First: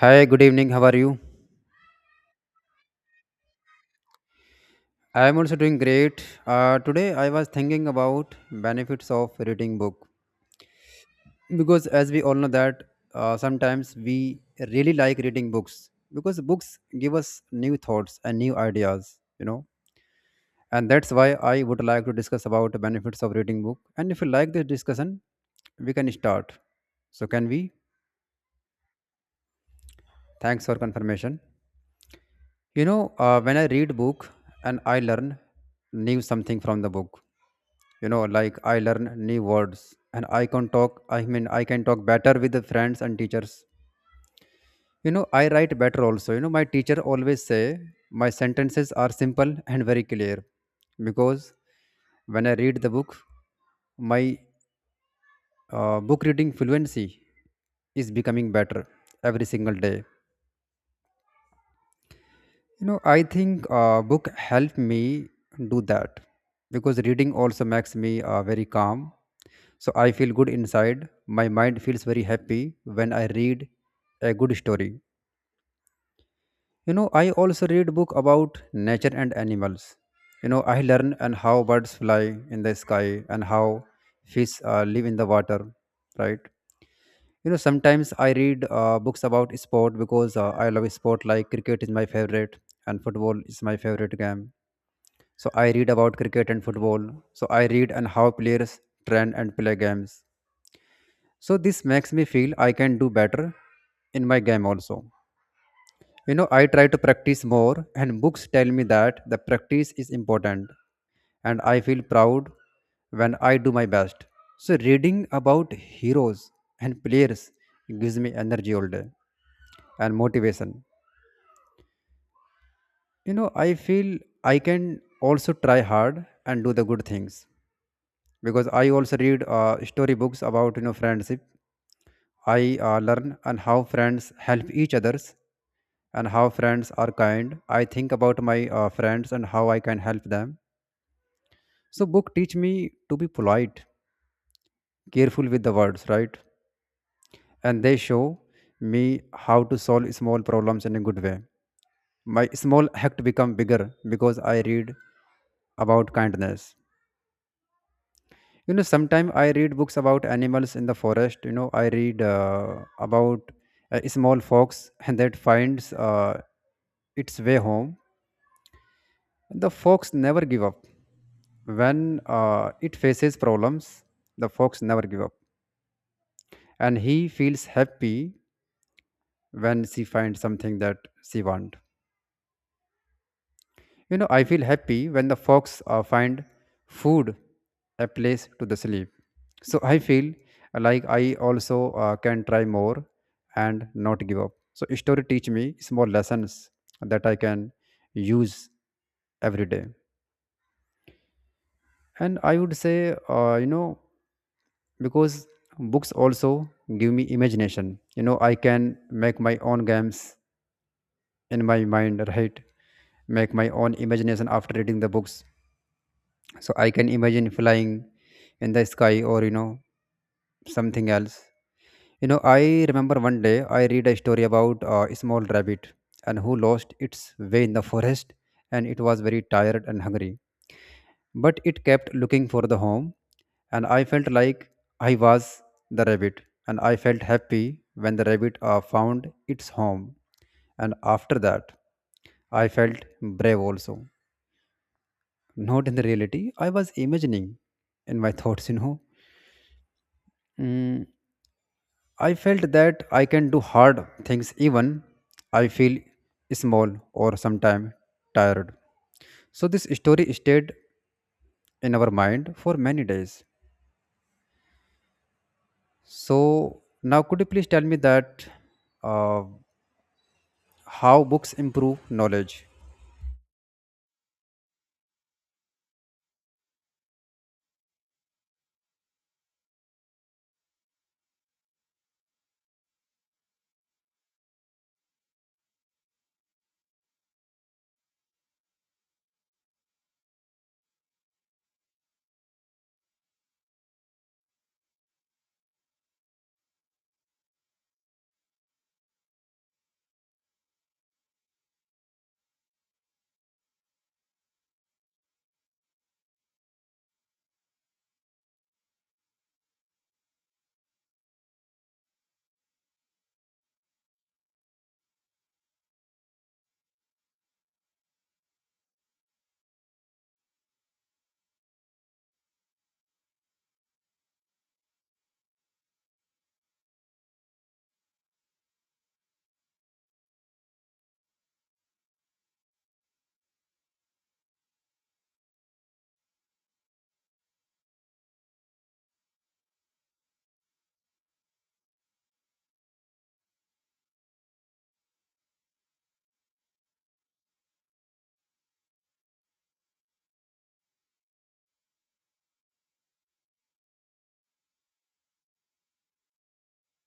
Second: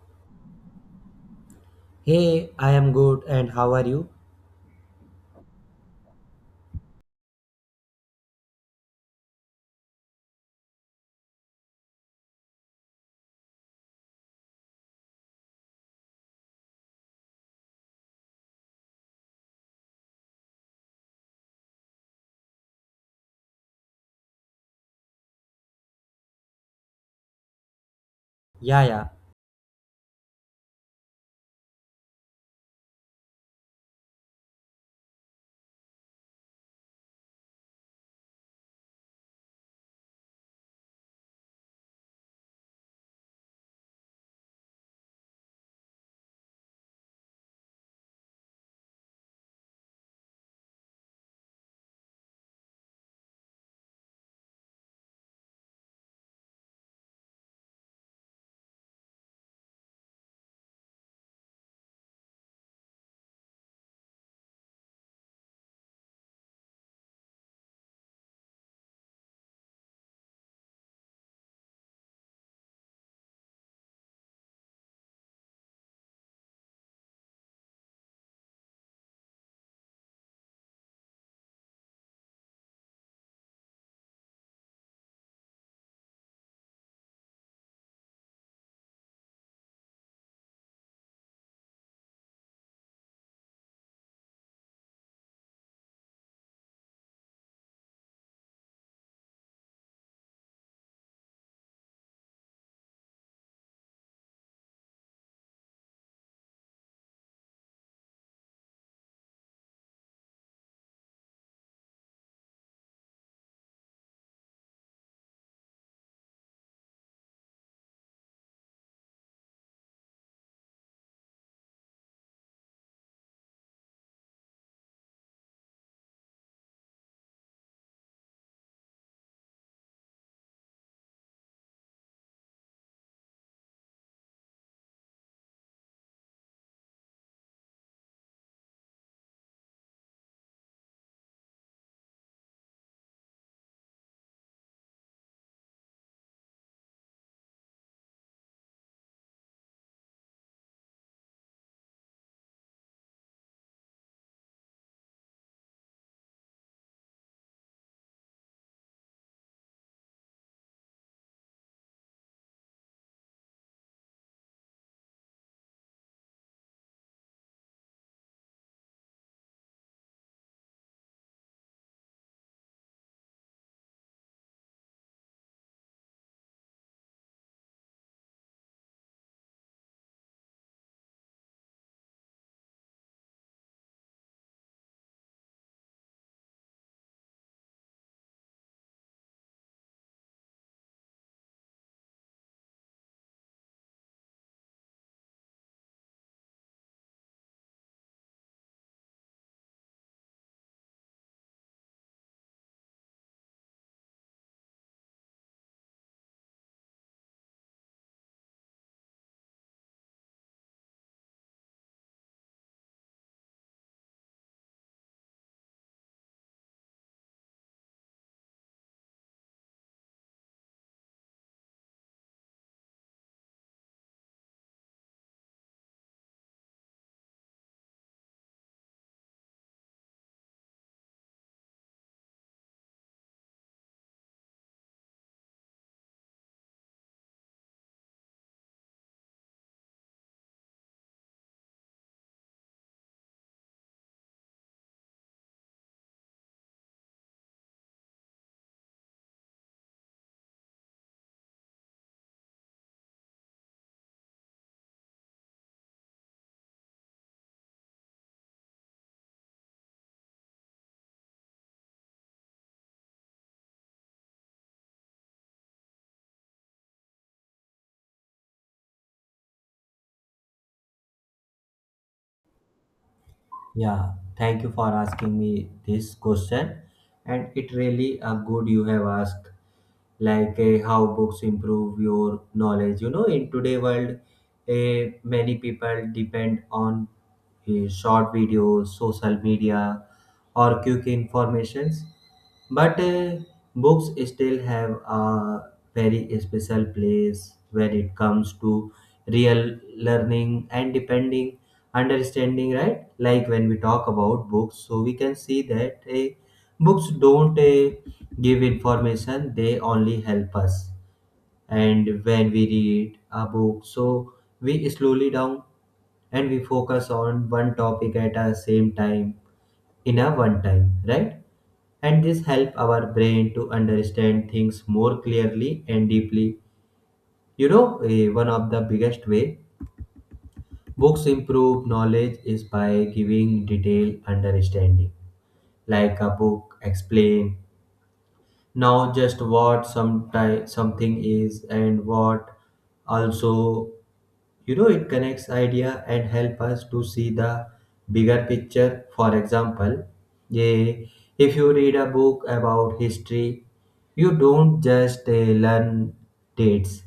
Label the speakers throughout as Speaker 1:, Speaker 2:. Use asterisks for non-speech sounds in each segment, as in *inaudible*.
Speaker 1: Hi, good evening. How are you?
Speaker 2: Hey, I am good and how are you?
Speaker 1: I am also doing great. Today I was thinking about benefits of reading book because as we all know that sometimes we really like reading books because books give us new thoughts and new ideas, you know. And that's why I would like to discuss about the benefits of reading book. And if you like this discussion, we can start. So can we?
Speaker 2: Yeah, yeah.
Speaker 1: Thanks for confirmation. You know, when I read book and I learn new something from the book. You know, like I learn new words and I can talk. I mean, I can talk better with the friends and teachers. You know, I write better also. You know, my teacher always say my sentences are simple and very clear because when I read the book, my book reading fluency is becoming better every single day. You know, I think book helped me do that because reading also makes me very calm. So I feel good inside. My mind feels very happy when I read a good story. You know, I also read book about nature and animals. You know, I learn and how birds fly in the sky and how fish live in the water, right? You know, sometimes I read books about sport because I love sport like cricket is my favorite and football is my favorite game. So I read about cricket and football. So I read on how players train and play games. So this makes me feel I can do better in my game also. You know, I try to practice more and books tell me that the practice is important and I feel proud when I do my best. So reading about heroes and players gives me energy all day and motivation. You know, I feel I can also try hard and do the good things. Because I also read story books about friendship. I learn and how friends help each others and how friends are kind. I think about my friends and how I can help them. So book teach me to be polite, careful with the words, right? And they show me how to solve small problems in a good way. My small act become bigger because I read about kindness. You know, sometimes I read books about animals in the forest. You know, I read about a small fox and *laughs* that finds its way home. The fox never give up when it faces problems. The fox never give up and he feels happy when she finds something that she want. You know, I feel happy when the fox find food, a place to the sleep. So I feel like I also can try more and not give up. So story teach me small lessons that I can use every day. And I would say, because books also give me imagination. You know, I can make my own games in my mind, right? Make my own imagination after reading the books, so I can imagine flying in the sky or, you know, something else. You know, I remember one day I read a story about a small rabbit and who lost its way in the forest, and it was very tired and hungry but it kept looking for the home, and I felt like I was the rabbit. And I felt happy when the rabbit found its home. And after that I felt brave also, not in the reality, I was imagining in my thoughts, you know. Mm, I felt that I can do hard things even I feel small or sometimes tired. So this story stayed in our mind for many days. So now could you please tell me that uh, how books improve knowledge?
Speaker 2: Yeah, thank you for asking me this question. And it really a good you have asked, like how books improve your knowledge. You know, in today world, many people depend on short videos, social media, or quick informations. But books still have a very special place when it comes to real learning and depending understanding, right? Like when we talk about books, so we can see that books don't give information, they only help us. And when we read a book, so we slowly down and we focus on one topic at a same time, in a one time, right? And this help our brain to understand things more clearly and deeply. You know one of the biggest way books improve knowledge is by giving detailed understanding, like a book explain now just what something is and what also, you know, it connects idea and help us to see the bigger picture. For example eh, if you read a book about history, you don't just learn dates,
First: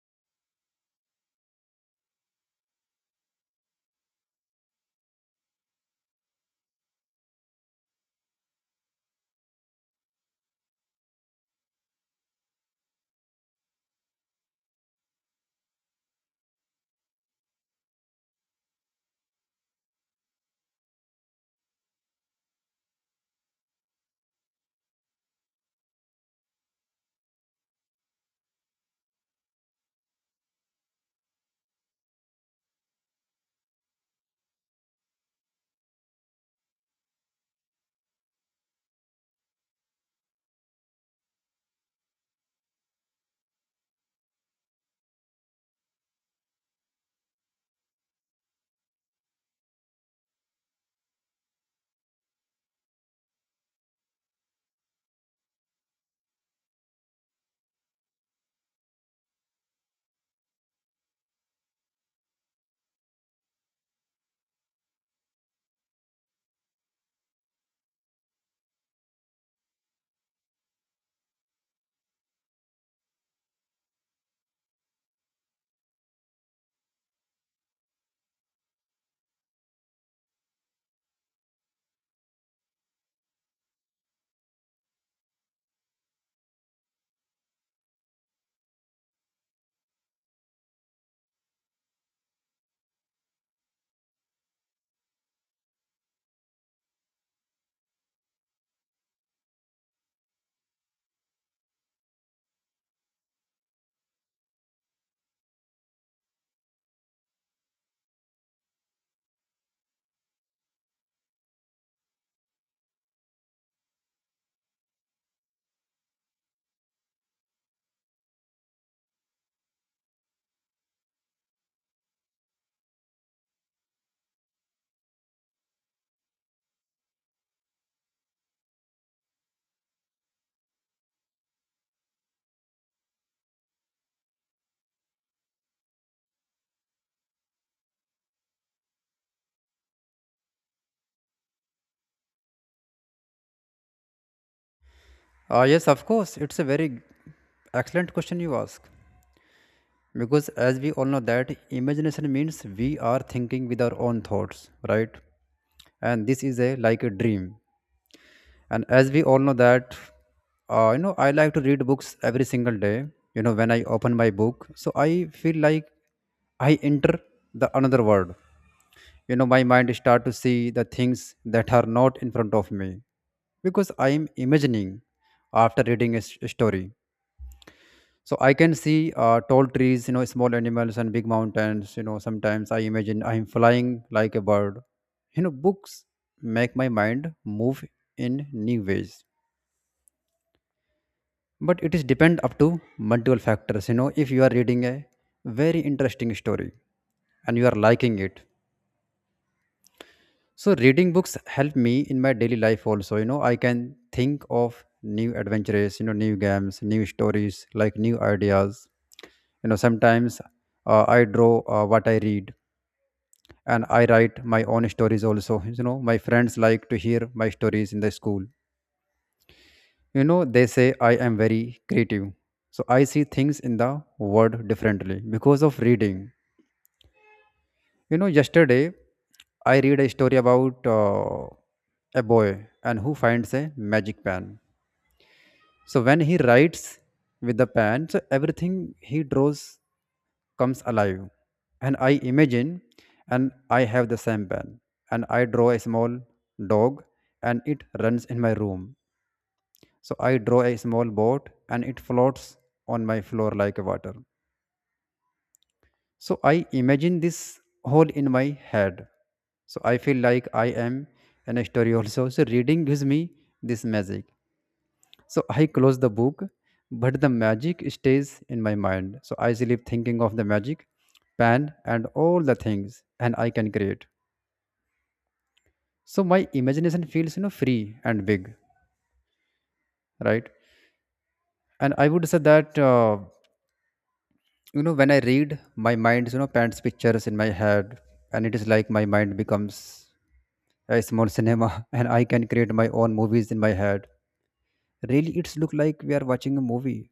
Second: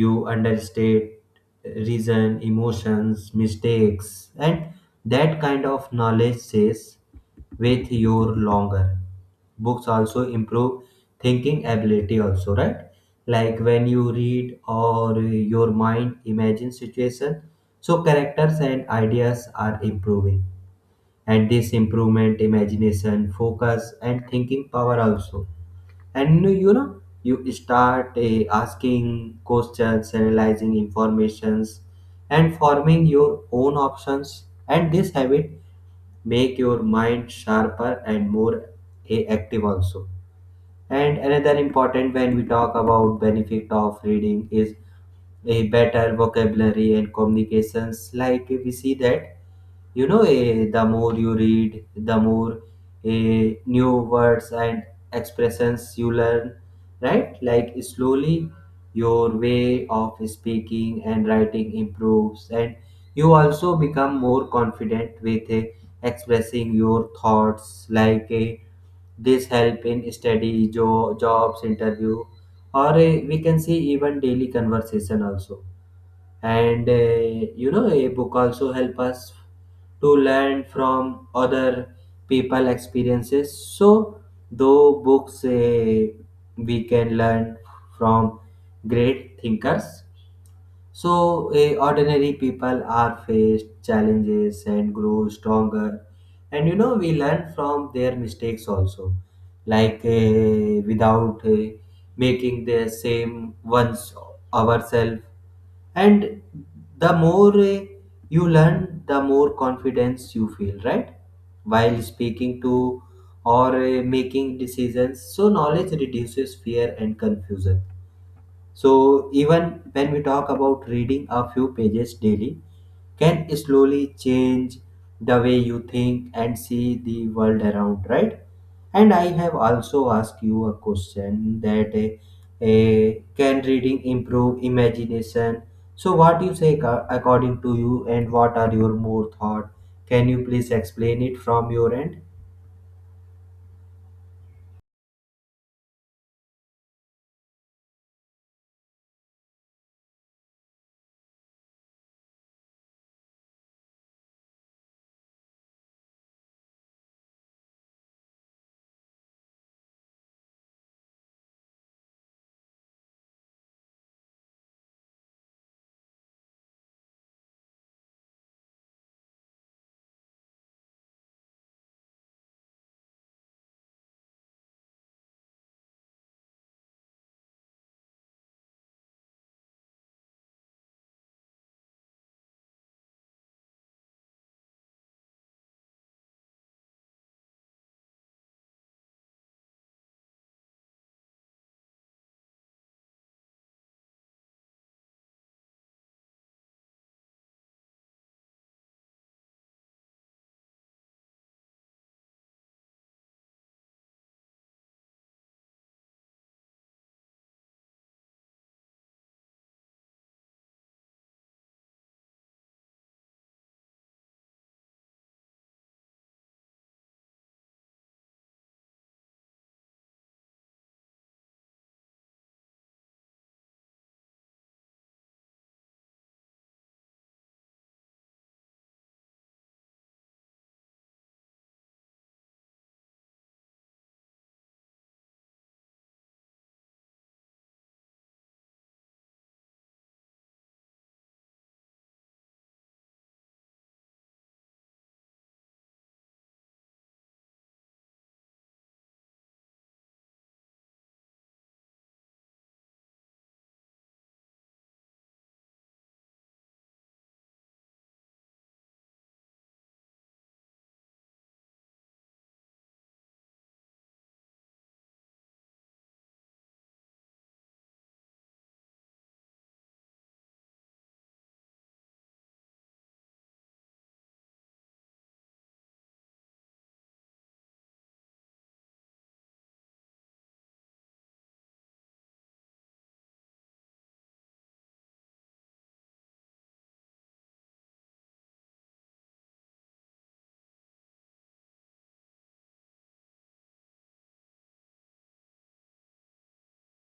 Speaker 2: you understand reason, emotions, mistakes, and that kind of knowledge stays with you longer. Books also improve thinking ability also, right? Like when you read or your mind imagine situation, so characters and ideas are improving, and this improvement imagination focus and thinking power also. And you know you start asking questions, analyzing informations, and forming your own options, and this habit make your mind sharper and more active also. And another important when we talk about benefit of reading is a better vocabulary and communications. Like we see that, you know the more you read, the more new words and expressions you learn, right? Like slowly your way of speaking and writing improves, and you also become more confident with expressing your thoughts. Like a this help in study, jobs, interview, or we can see even daily conversation also. And you know, a book also help us to learn from other people experiences. So though books we can learn from great thinkers, so ordinary people are faced challenges and grow stronger. And you know, we learn from their mistakes also. Like, without making the same ones ourselves. And the more you learn, the more confidence you feel, right? While speaking to or making decisions. So knowledge reduces fear and confusion, so even when we talk about reading a few pages daily, can slowly change the way you think and see the world around, right? And I have also asked you a question that can reading improve imagination? So what do you say according to you, and what are your more thought? Can you please explain it from your end?
Speaker 1: Yes, of course. It's a very excellent question you ask because as we all know that imagination means we are thinking with our own thoughts, right? And this is a like a dream. And as we all know that you know I like to read books every single day. You know, when I open my book so I feel like I enter the another world. You know, my mind start to see the things that are not in front of me because I am imagining. After reading a story, so I can see tall trees, you know, small animals and big mountains. You know, sometimes I imagine I am flying like a bird. You know, books make my mind move in new ways, but it is depend up to multiple factors. You know, if you are reading a very interesting story and you are liking it, so reading books help me in my daily life also. You know, I can think of new adventures, you know, new games, new stories, like new ideas. You know, sometimes I draw what I read, and I write my own stories also. You know, my friends like to hear my stories in the school. You know, they say I am very creative. So I see things in the world differently because of reading. You know, yesterday I read a story about a boy and who finds a magic pen. So when he writes with the pen, so everything he draws comes alive. And I imagine and I have the same pen and I draw a small dog and it runs in my room. So I draw a small boat and it floats on my floor like water. So I imagine this whole in my head. So I feel like I am in a story also. So reading gives me this magic. So I close the book, but the magic stays in my mind. So I sleep thinking of the magic, pen, and all the things, and I can create. So my imagination feels, you know, free and big, right? And I would say that. You know, when I read, my mind, you know, paints pictures in my head, and it is like my mind becomes a small cinema *laughs* and I can create my own movies in my head. Really, it's look like we are watching a movie.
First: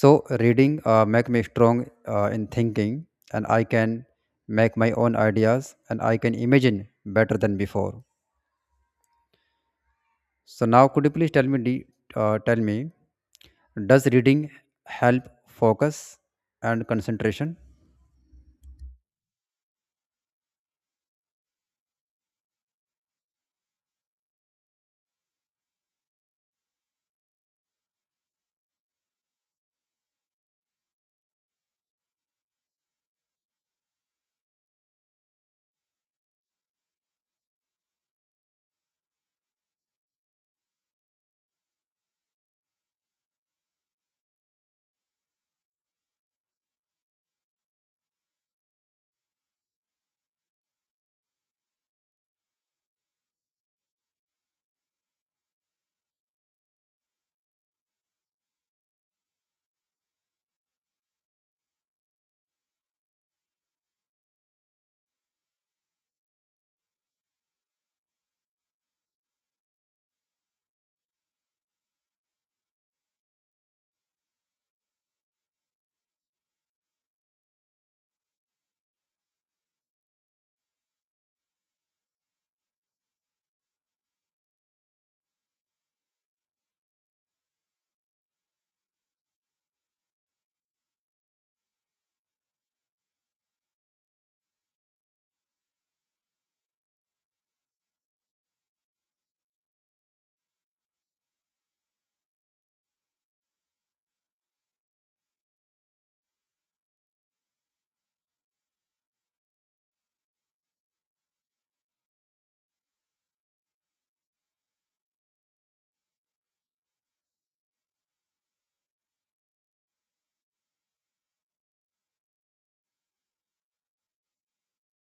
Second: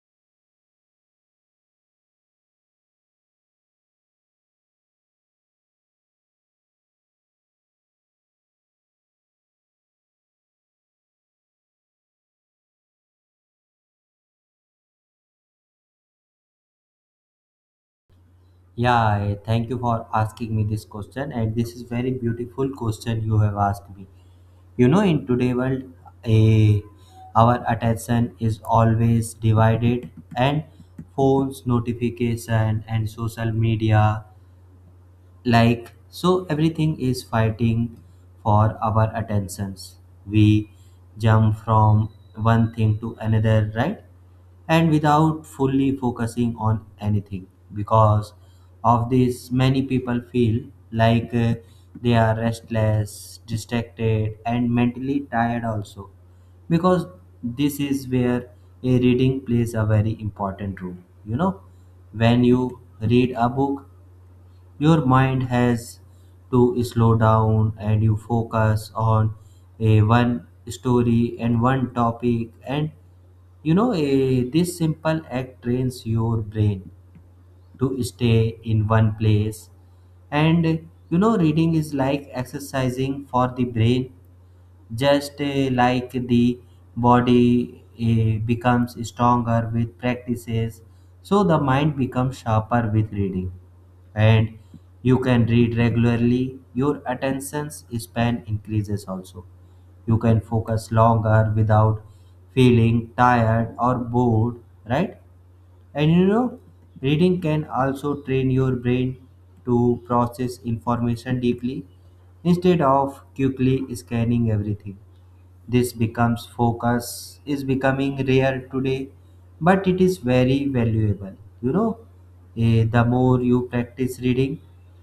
Speaker 1: So reading make me strong in thinking, and I can make my own ideas and I can imagine better than before. So now could you please tell me tell me, does reading help focus and concentration?
Speaker 2: Yeah, thank you for asking me this question, and this is very beautiful question you have asked me. You know, in today world, a, our attention is always divided, and phones, notification, and social media, like so everything is fighting for our attentions. We jump from one thing to another, right? And without fully focusing on anything. Because of this many people feel like they are restless, distracted, and mentally tired also. Because this is where a reading plays a very important role. You know, when you read a book, your mind has to slow down and you focus on a one story and one topic. And you know this simple act trains your brain to stay in one place. And you know, reading is like exercising for the brain, just like the body becomes stronger with practices. So the mind becomes sharper with reading. And you can read regularly, your attention span increases also. You can focus longer without feeling tired or bored, right? And you know, reading can also train your brain to process information deeply instead of quickly scanning everything. This becomes focus is becoming rare today, but it is very valuable. You know, the more you practice reading,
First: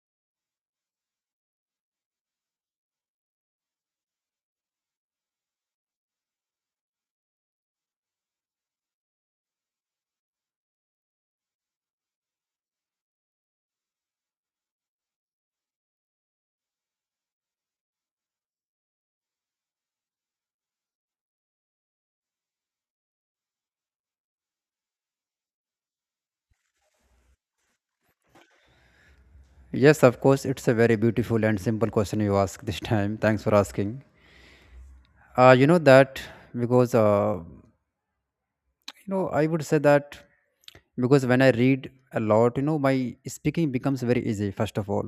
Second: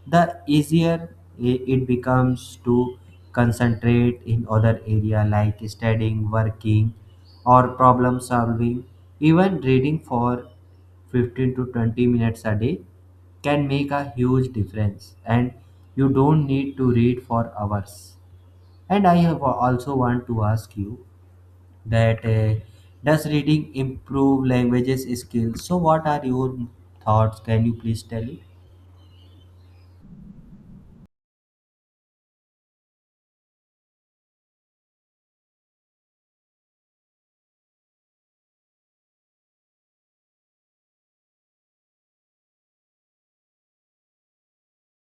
Speaker 2: the easier it becomes to concentrate in other area like studying, working, or problem solving. Even reading for 15 to 20 minutes a day can make a huge difference and you don't need to read for hours. And I have also want to ask you that does reading improve languages skills? So what are your thoughts? Can you please tell me?
Speaker 1: Yes, of course, it's a very beautiful and simple question you ask this time. Thanks for asking. You know that because, I would say that because when I read a lot, you know, my speaking becomes very easy, first of all.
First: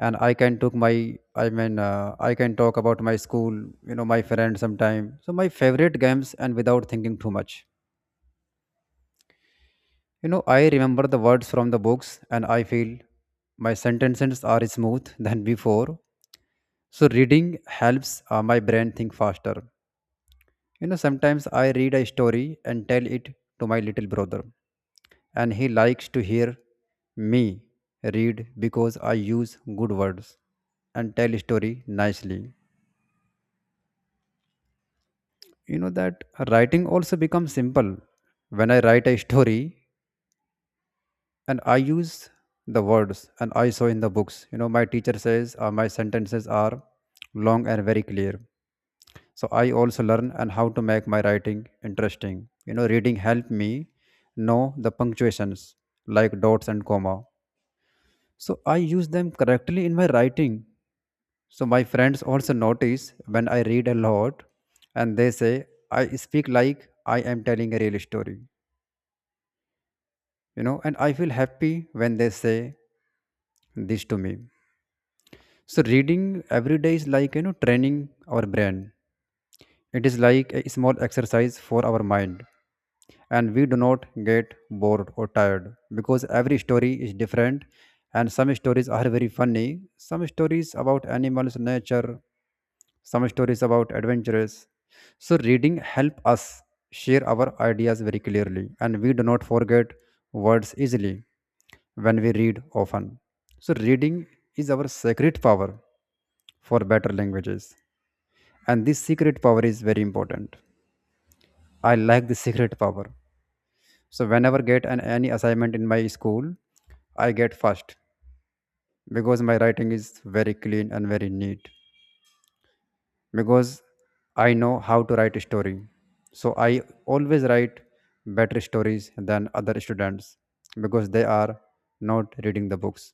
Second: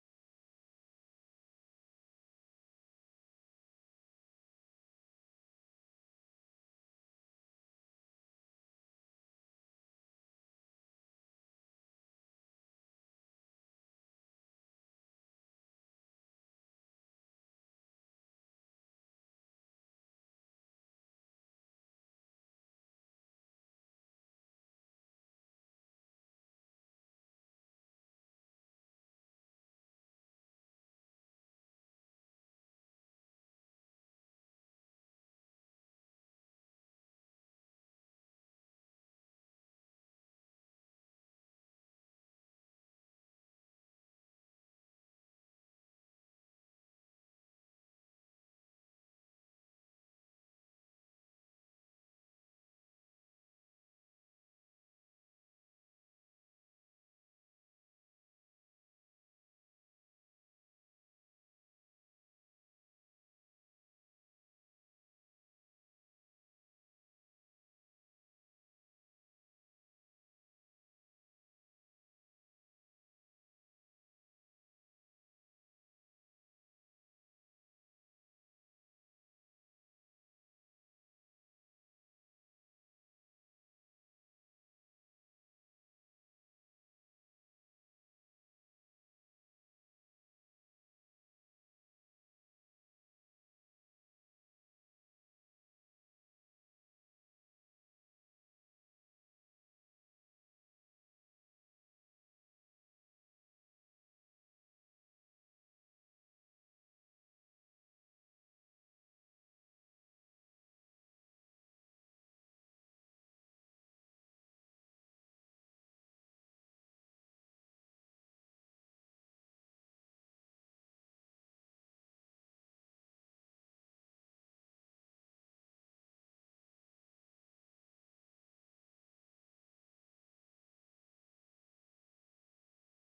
Speaker 1: And I mean, I can talk about my school, you know, my friends sometime. So my favorite games and without thinking too much. You know, I remember the words from the books and I feel my sentences are smooth *laughs* than before. So reading helps my brain think faster. You know, sometimes I read a story and tell it to my little brother, and he likes to hear me read because I use good words and tell story nicely. You know that writing also becomes simple. When I write a story and I use the words and I saw in the books. You know, my teacher says my sentences are long and very clear. So I also learn and how to make my writing interesting. You know, reading helped me know the punctuations like dots and comma, so I use them correctly in my writing. So my friends also notice when I read a lot, and they say I speak like I am telling a real story. You know, and I feel happy when they say this to me. So reading every day is like, you know, training our brain. It is like a small exercise for our mind, and we do not get bored or tired because every story is different, and some stories are very funny, some stories about animals, nature, some stories about adventures. So reading help us share our ideas very clearly, and we do not forget words easily when we read often. So reading is our secret power for better languages, and this secret power is very important. I like the secret power. So whenever get an any assignment in my school, I get first because my writing is very clean and very neat. Because I know how to write a story. So I always write better stories than other students because they are not reading the books.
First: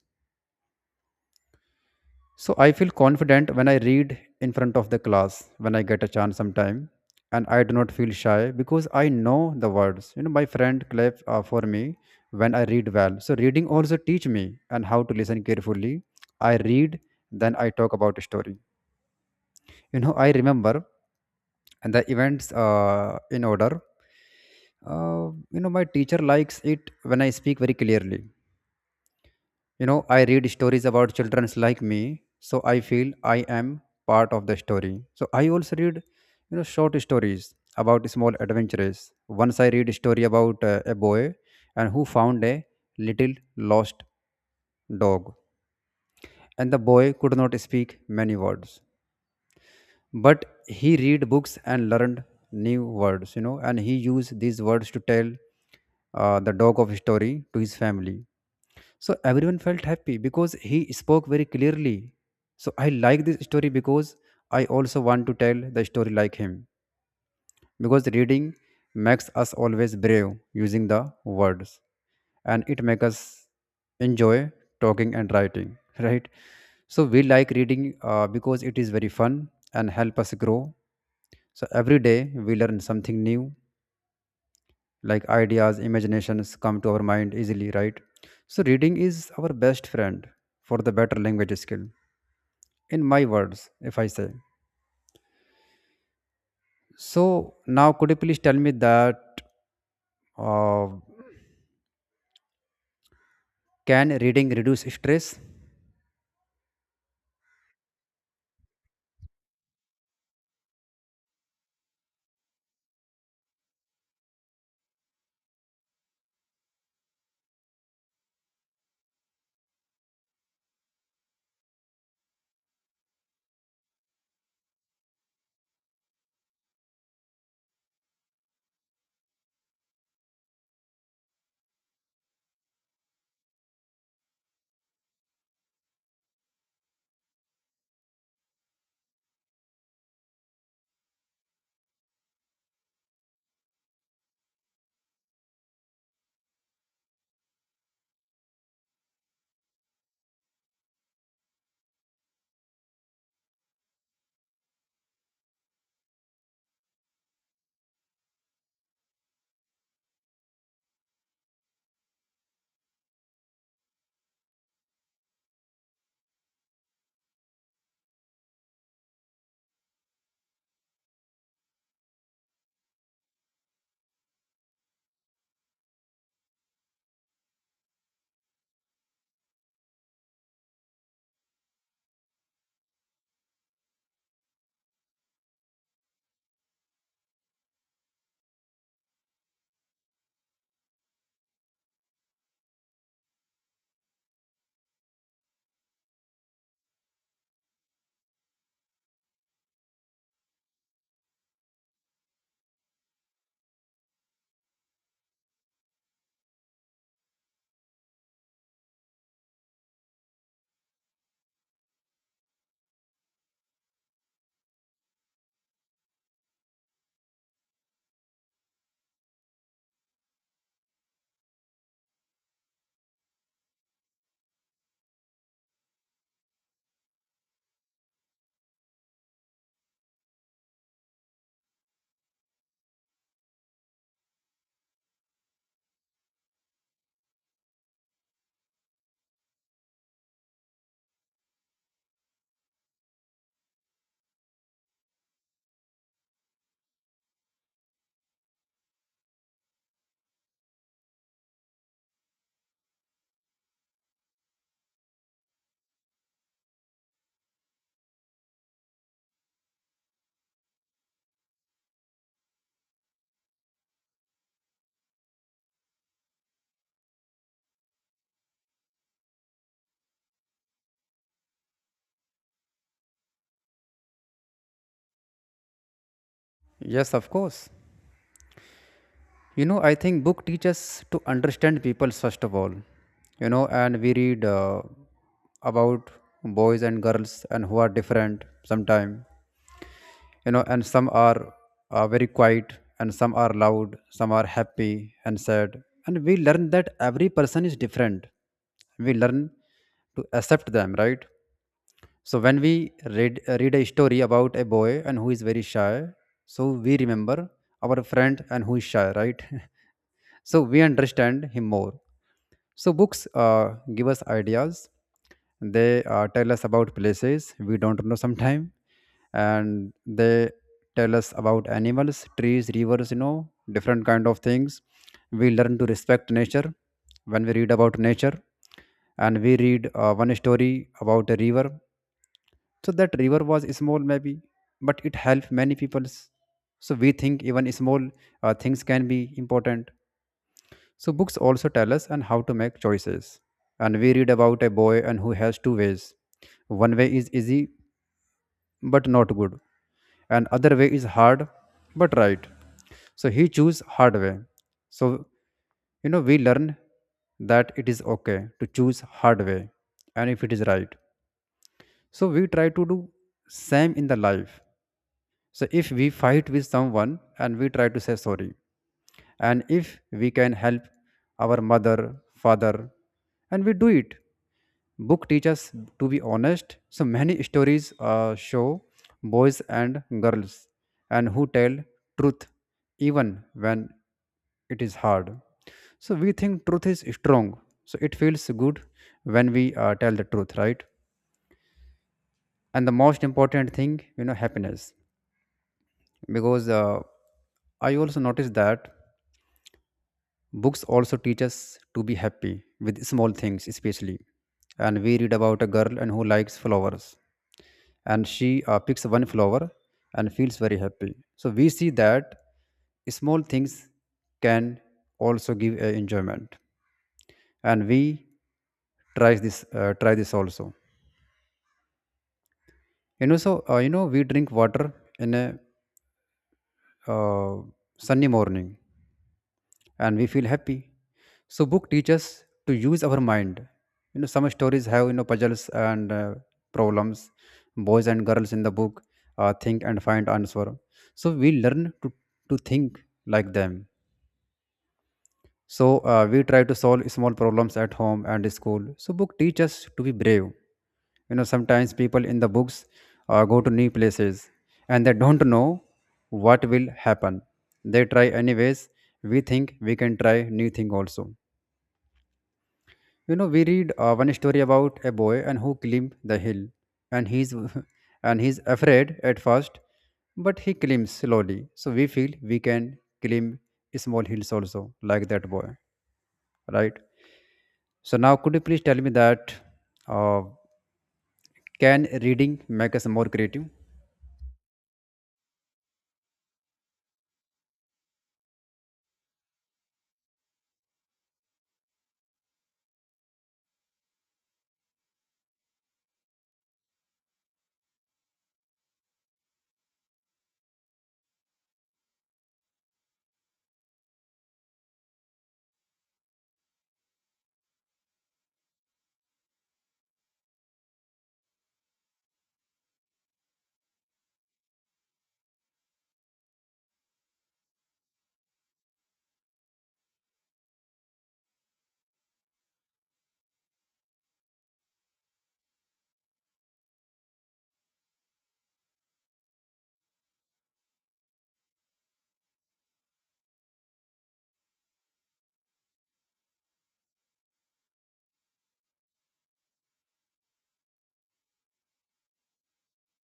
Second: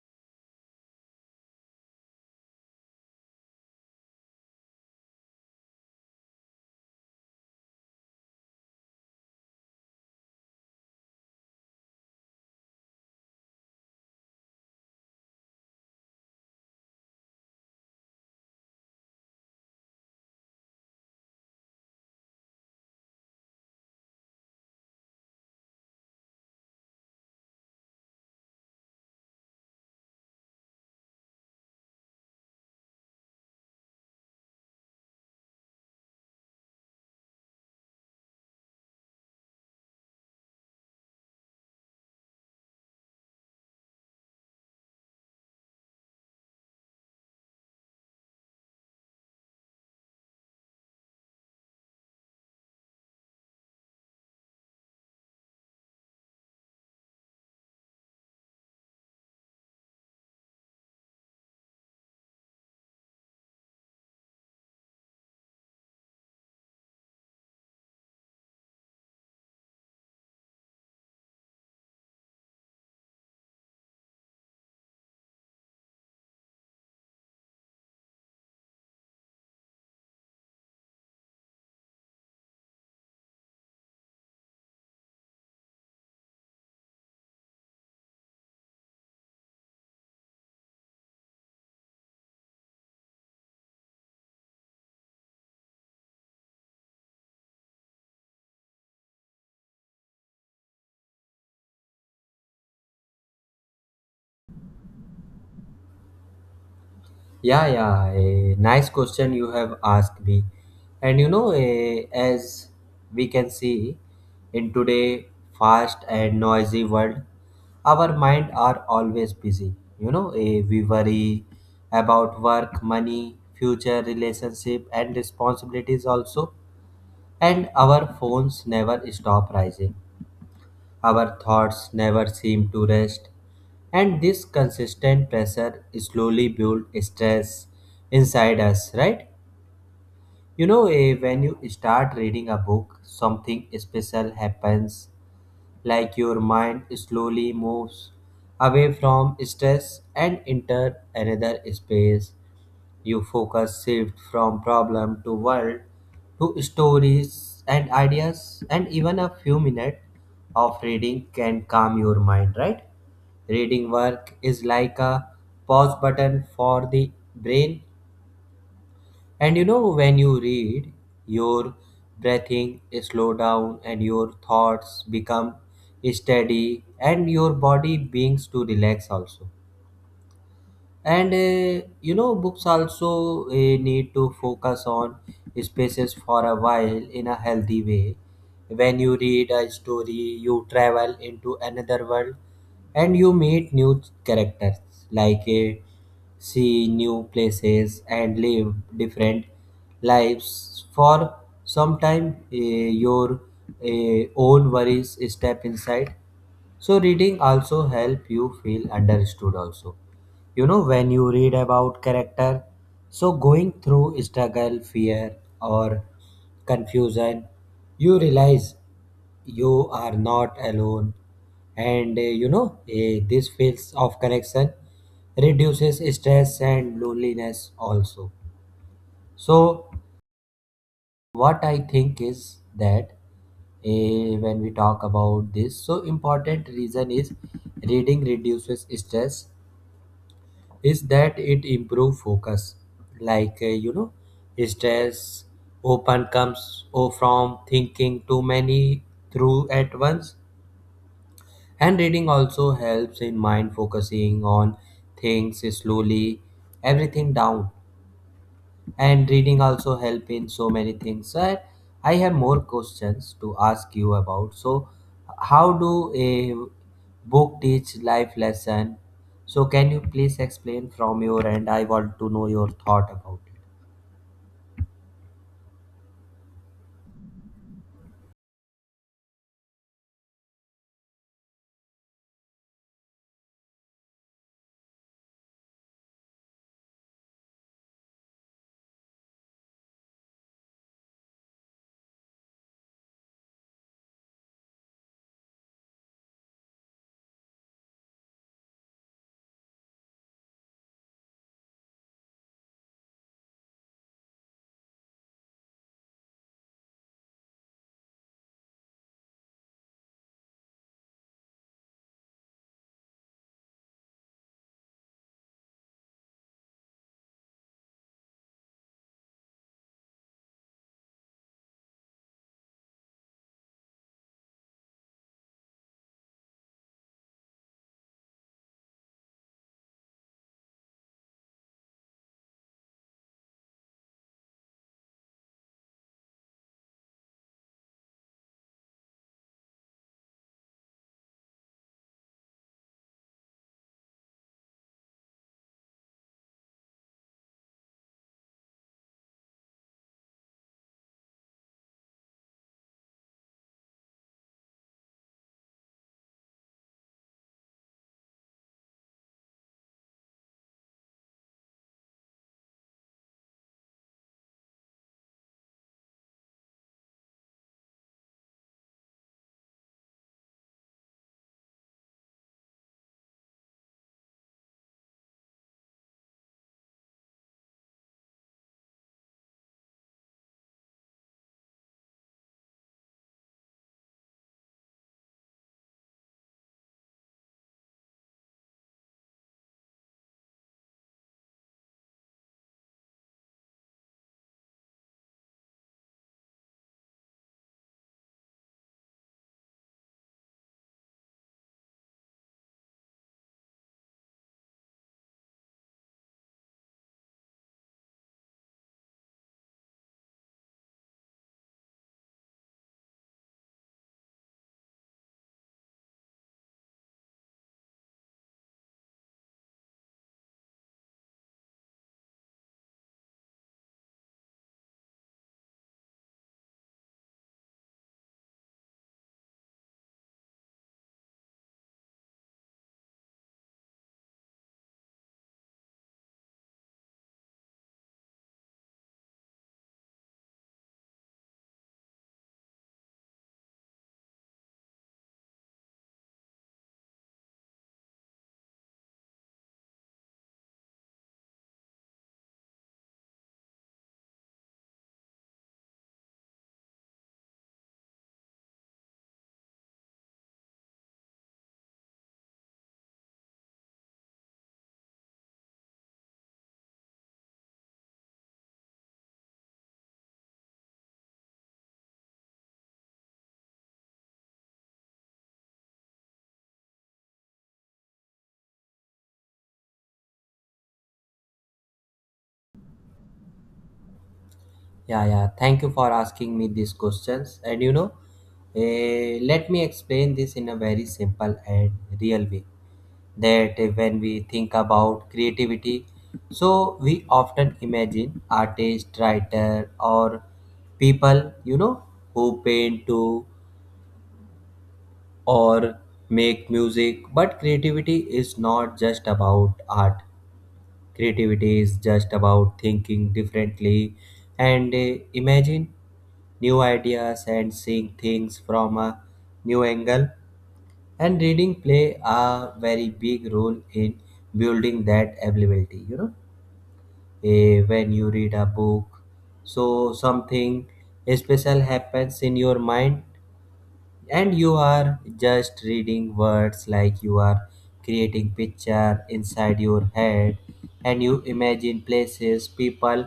Speaker 1: So I feel confident when I read in front of the class when I get a chance sometime, and I do not feel shy because I know the words. You know, my friend clap for me when I read well. So reading also teach me and how to listen carefully. I read, then I talk about a story. You know, I remember and the events in order. My teacher likes it when I speak very clearly. You know, I read stories about children's like me, so I feel I am part of the story. So I also read, you know, short stories about small adventures. Once I read a story about a boy and who found a little lost dog, and the boy could not speak many words, but he read books and learned new words. You know, and he used these words to tell the dog of story to his family. So everyone felt happy because he spoke very clearly. So I like this story because I also want to tell the story like him. Because reading makes us always brave using the words, and it makes us enjoy talking and writing, *laughs* right? So we like reading because it is very fun and help us grow. So every day we learn something new, like ideas imaginations come to our mind easily, right? So reading is our best friend for the better language skill, in my words if I say. So now, could you please tell me that uh, can reading reduce stress?
Speaker 2: Yeah, yeah, a nice question you have asked me. And you know, as we can see in today fast and noisy world, our mind are always busy. You know, we worry about work, money, future relationship, and responsibilities also. And our phones never stop rising. Our thoughts never seem to rest. And this consistent pressure slowly builds stress inside us, right? You know, when you start reading a book, something special happens, like your mind slowly moves away from stress and enter another space. You focus shift from problem to world to stories and ideas, and even a few minutes of reading can calm your mind, right? Reading work is like a pause button for the brain. And you know, when you read, your breathing slow down and your thoughts become steady and your body begins to relax also. And you know books also need to focus on spaces for a while in a healthy way. When you read a story you travel into another world and you meet new characters, like see new places and live different lives for some time. Your own worries step inside. So reading also help you feel understood also. You know when you read about character, so going through struggle, fear, or confusion, you realize you are not alone. And you know this feels of connection reduces stress and loneliness also. So what I think is that, when we talk about this so important reason is reading reduces stress is that it improve focus. Like you know, stress open comes from thinking too many through at once. And reading also helps in mind focusing on things slowly, everything down. And reading also help in so many things, sir. I have more questions to ask you about, so how do a book teach life lesson? So can you please explain from your end? I want to know your thought about it.
Speaker 1: Yes, of course. You know, I think book teaches to understand people first of all. You know, and we read about boys and girls and who are different sometime. You know, and some are very quiet, and some are loud, some are happy and sad, and we learn that every person is different. We learn to accept them, right? So when we read a story about a boy and who is very shy, so we remember our friend and who is shy, right? *laughs* So we understand him more. So books give us ideas. They tell us about places we don't know sometime, and they tell us about animals, trees, rivers. You know, different kind of things. We learn to respect nature when we read about nature, and we read one story about a river. So that river was small, maybe, but it helped many peoples. So we think even small things can be important. So books also tell us and how to make choices. And we read about a boy and who has two ways. One way is easy but not good, and other way is hard but right. So he choose hard way. So you know we learn that it is okay to choose hard way and if it is right. So we try to do same in the life. So if we fight with someone and we try to say sorry, and if we can help our mother father, and we do it. Book teaches to be honest. So many stories show boys and girls and who tell truth even when it is hard. So we think truth is strong, so it feels good when we tell the truth, right? And the most important thing, you know, happiness. Because I also noticed that books also teach us to be happy with small things, especially. And we read about a girl and who likes flowers, and she picks one flower and feels very happy. So we see that small things can also give a enjoyment, and we try this also. You know, so you know we drink water in a uh, sunny morning and we feel happy. So book teaches to use our mind. You know, some stories have you know puzzles and problems. Boys and girls in the book think and find answer. So we learn to think like them. So we try to solve small problems at home and school. So book teaches to be brave. You know, sometimes people in the books go to new places and they don't know what will happen. They try anyways. We think we can try new thing also. You know, we read one story about a boy and who climbed the hill, and he's *laughs* and he's afraid at first, but he climbs slowly. So we feel we can climb small hills also, like that boy, right? So now, could you please tell me that uh, can reading make us more creative?
Speaker 2: Yeah, yeah. Thank you for asking me these questions. And you know, let me explain this in a very simple and real way. That when we think about creativity, so we often imagine artist, writer, or people, you know, who paint to or make music. But creativity is not just about art. Creativity is just about thinking differently and imagine new ideas and seeing things from a new angle. And reading play a very big role in building that ability, you know. When you read a book, so something special happens in your mind and you are just reading words, like you are creating picture inside your head. And you imagine places, people,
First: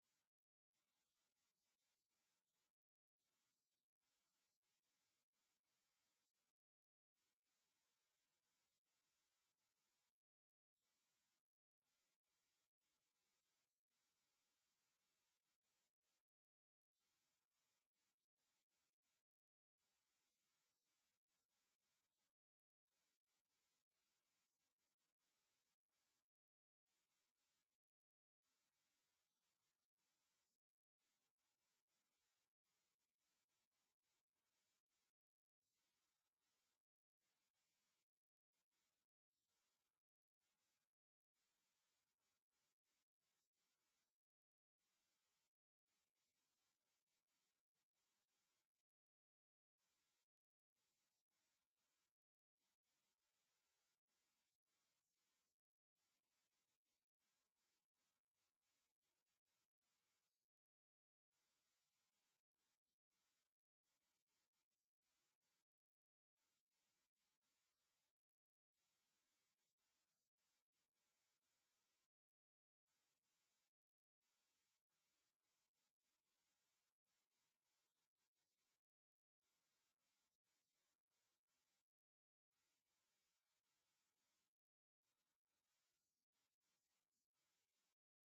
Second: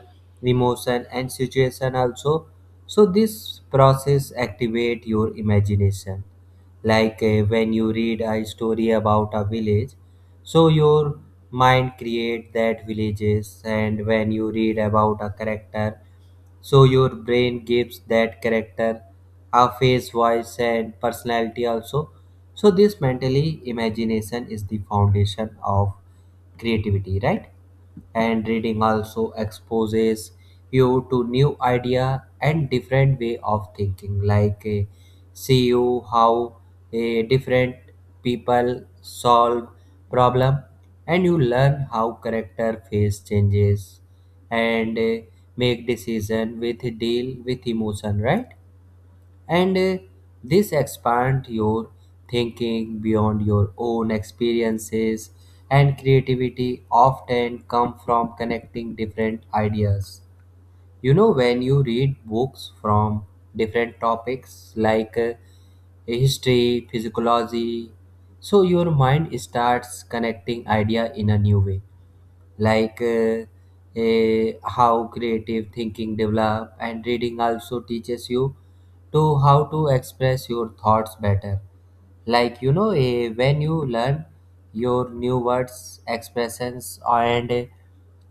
Speaker 2: emotion, and situation also. So this process activate your imagination, like when you read a story about a village, so your mind create that villages. And when you read about a character, so your brain gives that character a face, voice, and personality also. So this mentally imagination is the foundation of creativity, right? And reading also exposes you to new idea and different way of thinking, like see you how different people solve problem. And you learn how character face changes and make decision with deal with emotion, right? And this expand your thinking beyond your own experiences. And creativity often come from connecting different ideas. You know when you read books from different topics like history physiology, so your mind starts connecting idea in a new way. Like how creative thinking develop. And reading also teaches you to how to express your thoughts better. Like you know when you learn your new words expressions and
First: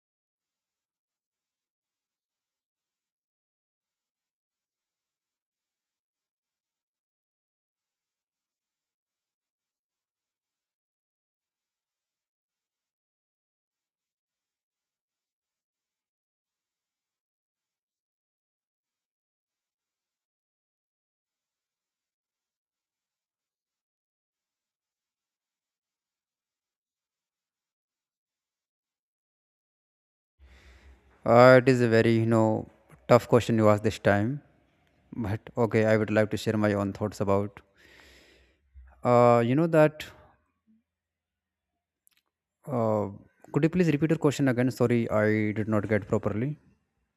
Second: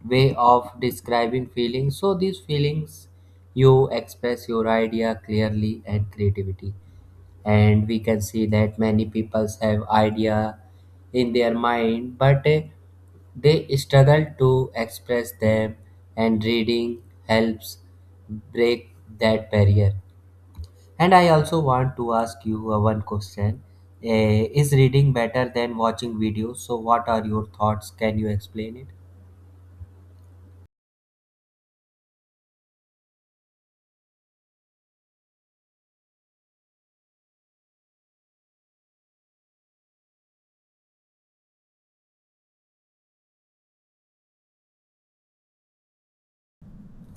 Speaker 2: way of describing feelings, so these feelings you express your idea clearly and creativity. And we can see that many people have idea in their mind but they struggle to express them. And reading helps break that barrier. And I also want to ask you one question. Is reading better than watching videos? So what are your thoughts? Can you explain it?
Speaker 1: It is a very you know tough question you asked this time, but okay, I would like to share my own thoughts about. You know that. Uh, could you please repeat your question again? Sorry, I did not get properly.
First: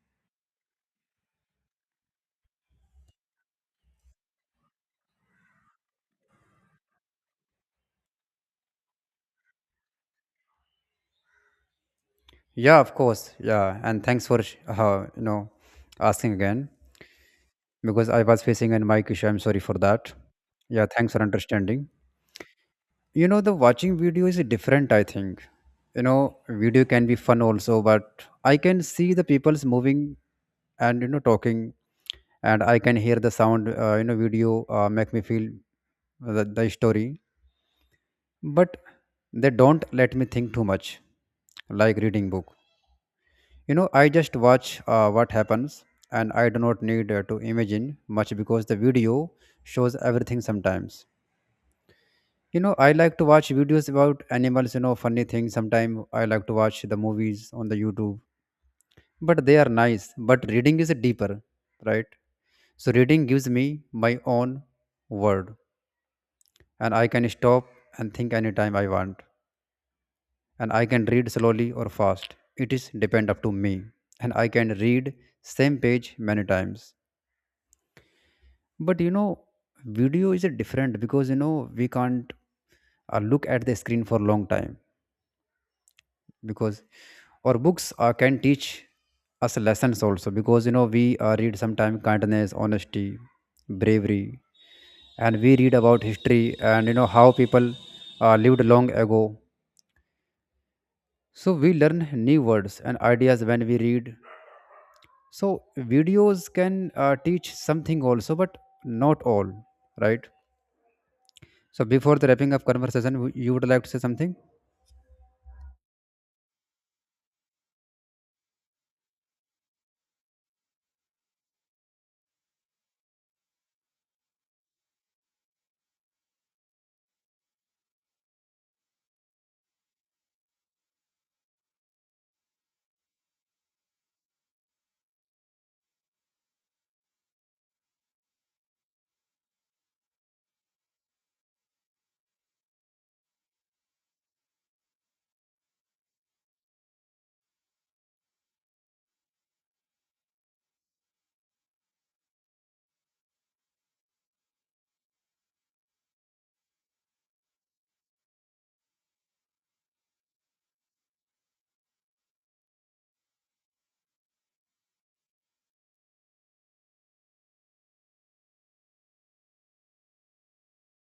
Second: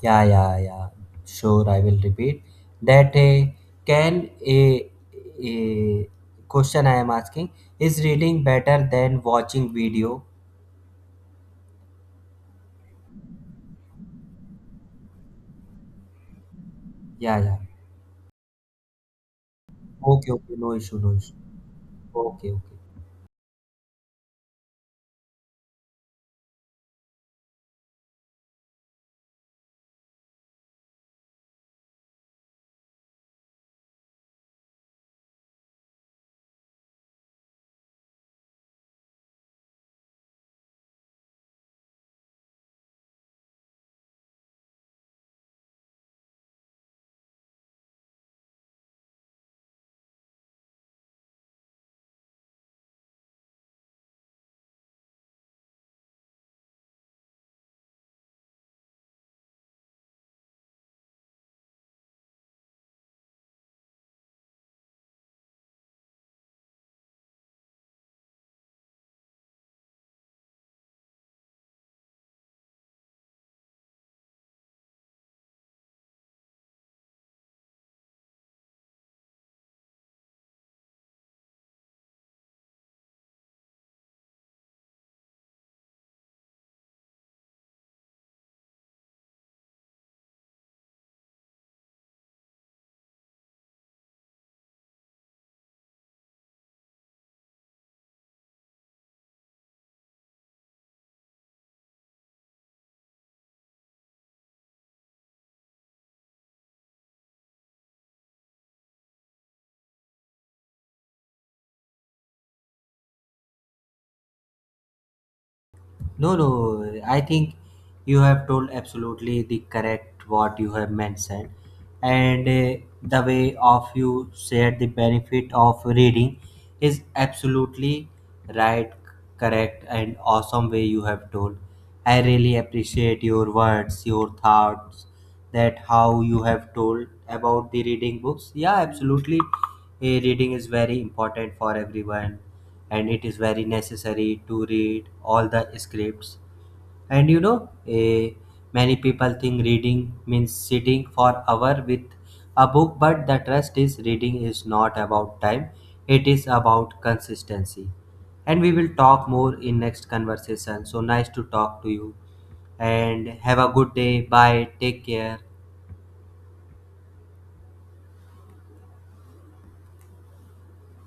Speaker 2: Yeah, yeah, yeah. Sure, I will repeat that. Can a, a question I am asking is reading better than watching video?
Speaker 1: Yeah, of course. Yeah, and thanks for you know asking again
Speaker 2: Yeah, yeah.
Speaker 1: because I was facing a mic issue. I'm sorry for that.
Speaker 2: Okay, okay. No
Speaker 1: Yeah,
Speaker 2: issue,
Speaker 1: thanks
Speaker 2: no
Speaker 1: for
Speaker 2: issue.
Speaker 1: understanding.
Speaker 2: Okay, okay.
Speaker 1: You know, the watching video is different. I think you know video can be fun also, but I can see the people's moving and you know talking, and I can hear the sound. You know, video make me feel the story, but they don't let me think too much, like reading book. You know, I just watch what happens, and I do not need to imagine much because the video shows everything sometimes. You know, I like to watch videos about animals, you know, funny things. Sometimes I like to watch the movies on the YouTube, but they are nice. But reading is deeper, right? So reading gives me my own word, and I can stop and think anytime I want. And I can read slowly or fast. It is depend up to me. And I can read same page many times. But you know video is a different because you know we can't look at the screen for long time because. Or books can teach us lessons also because you know we read sometime kindness, honesty, bravery, and we read about history and you know how people lived long ago. So we learn new words and ideas when we read. So videos can teach something also, but not all, right? So before the wrapping up conversation, you would like to say something?
Speaker 2: No, no, I think you have told absolutely the correct what you have mentioned, and the way of you shared the benefit of reading is absolutely right, correct, and awesome way you have told. I really appreciate your words, your thoughts, that how you have told about the reading books, yeah, absolutely. Reading is very important for everyone and it is very necessary to read all the scripts. And you know, eh, many people think reading means sitting for hour with a book, but the trust is reading is not about time, it is about consistency. And we will talk more in next conversation. So nice to talk to you, and have a good day, bye, take care.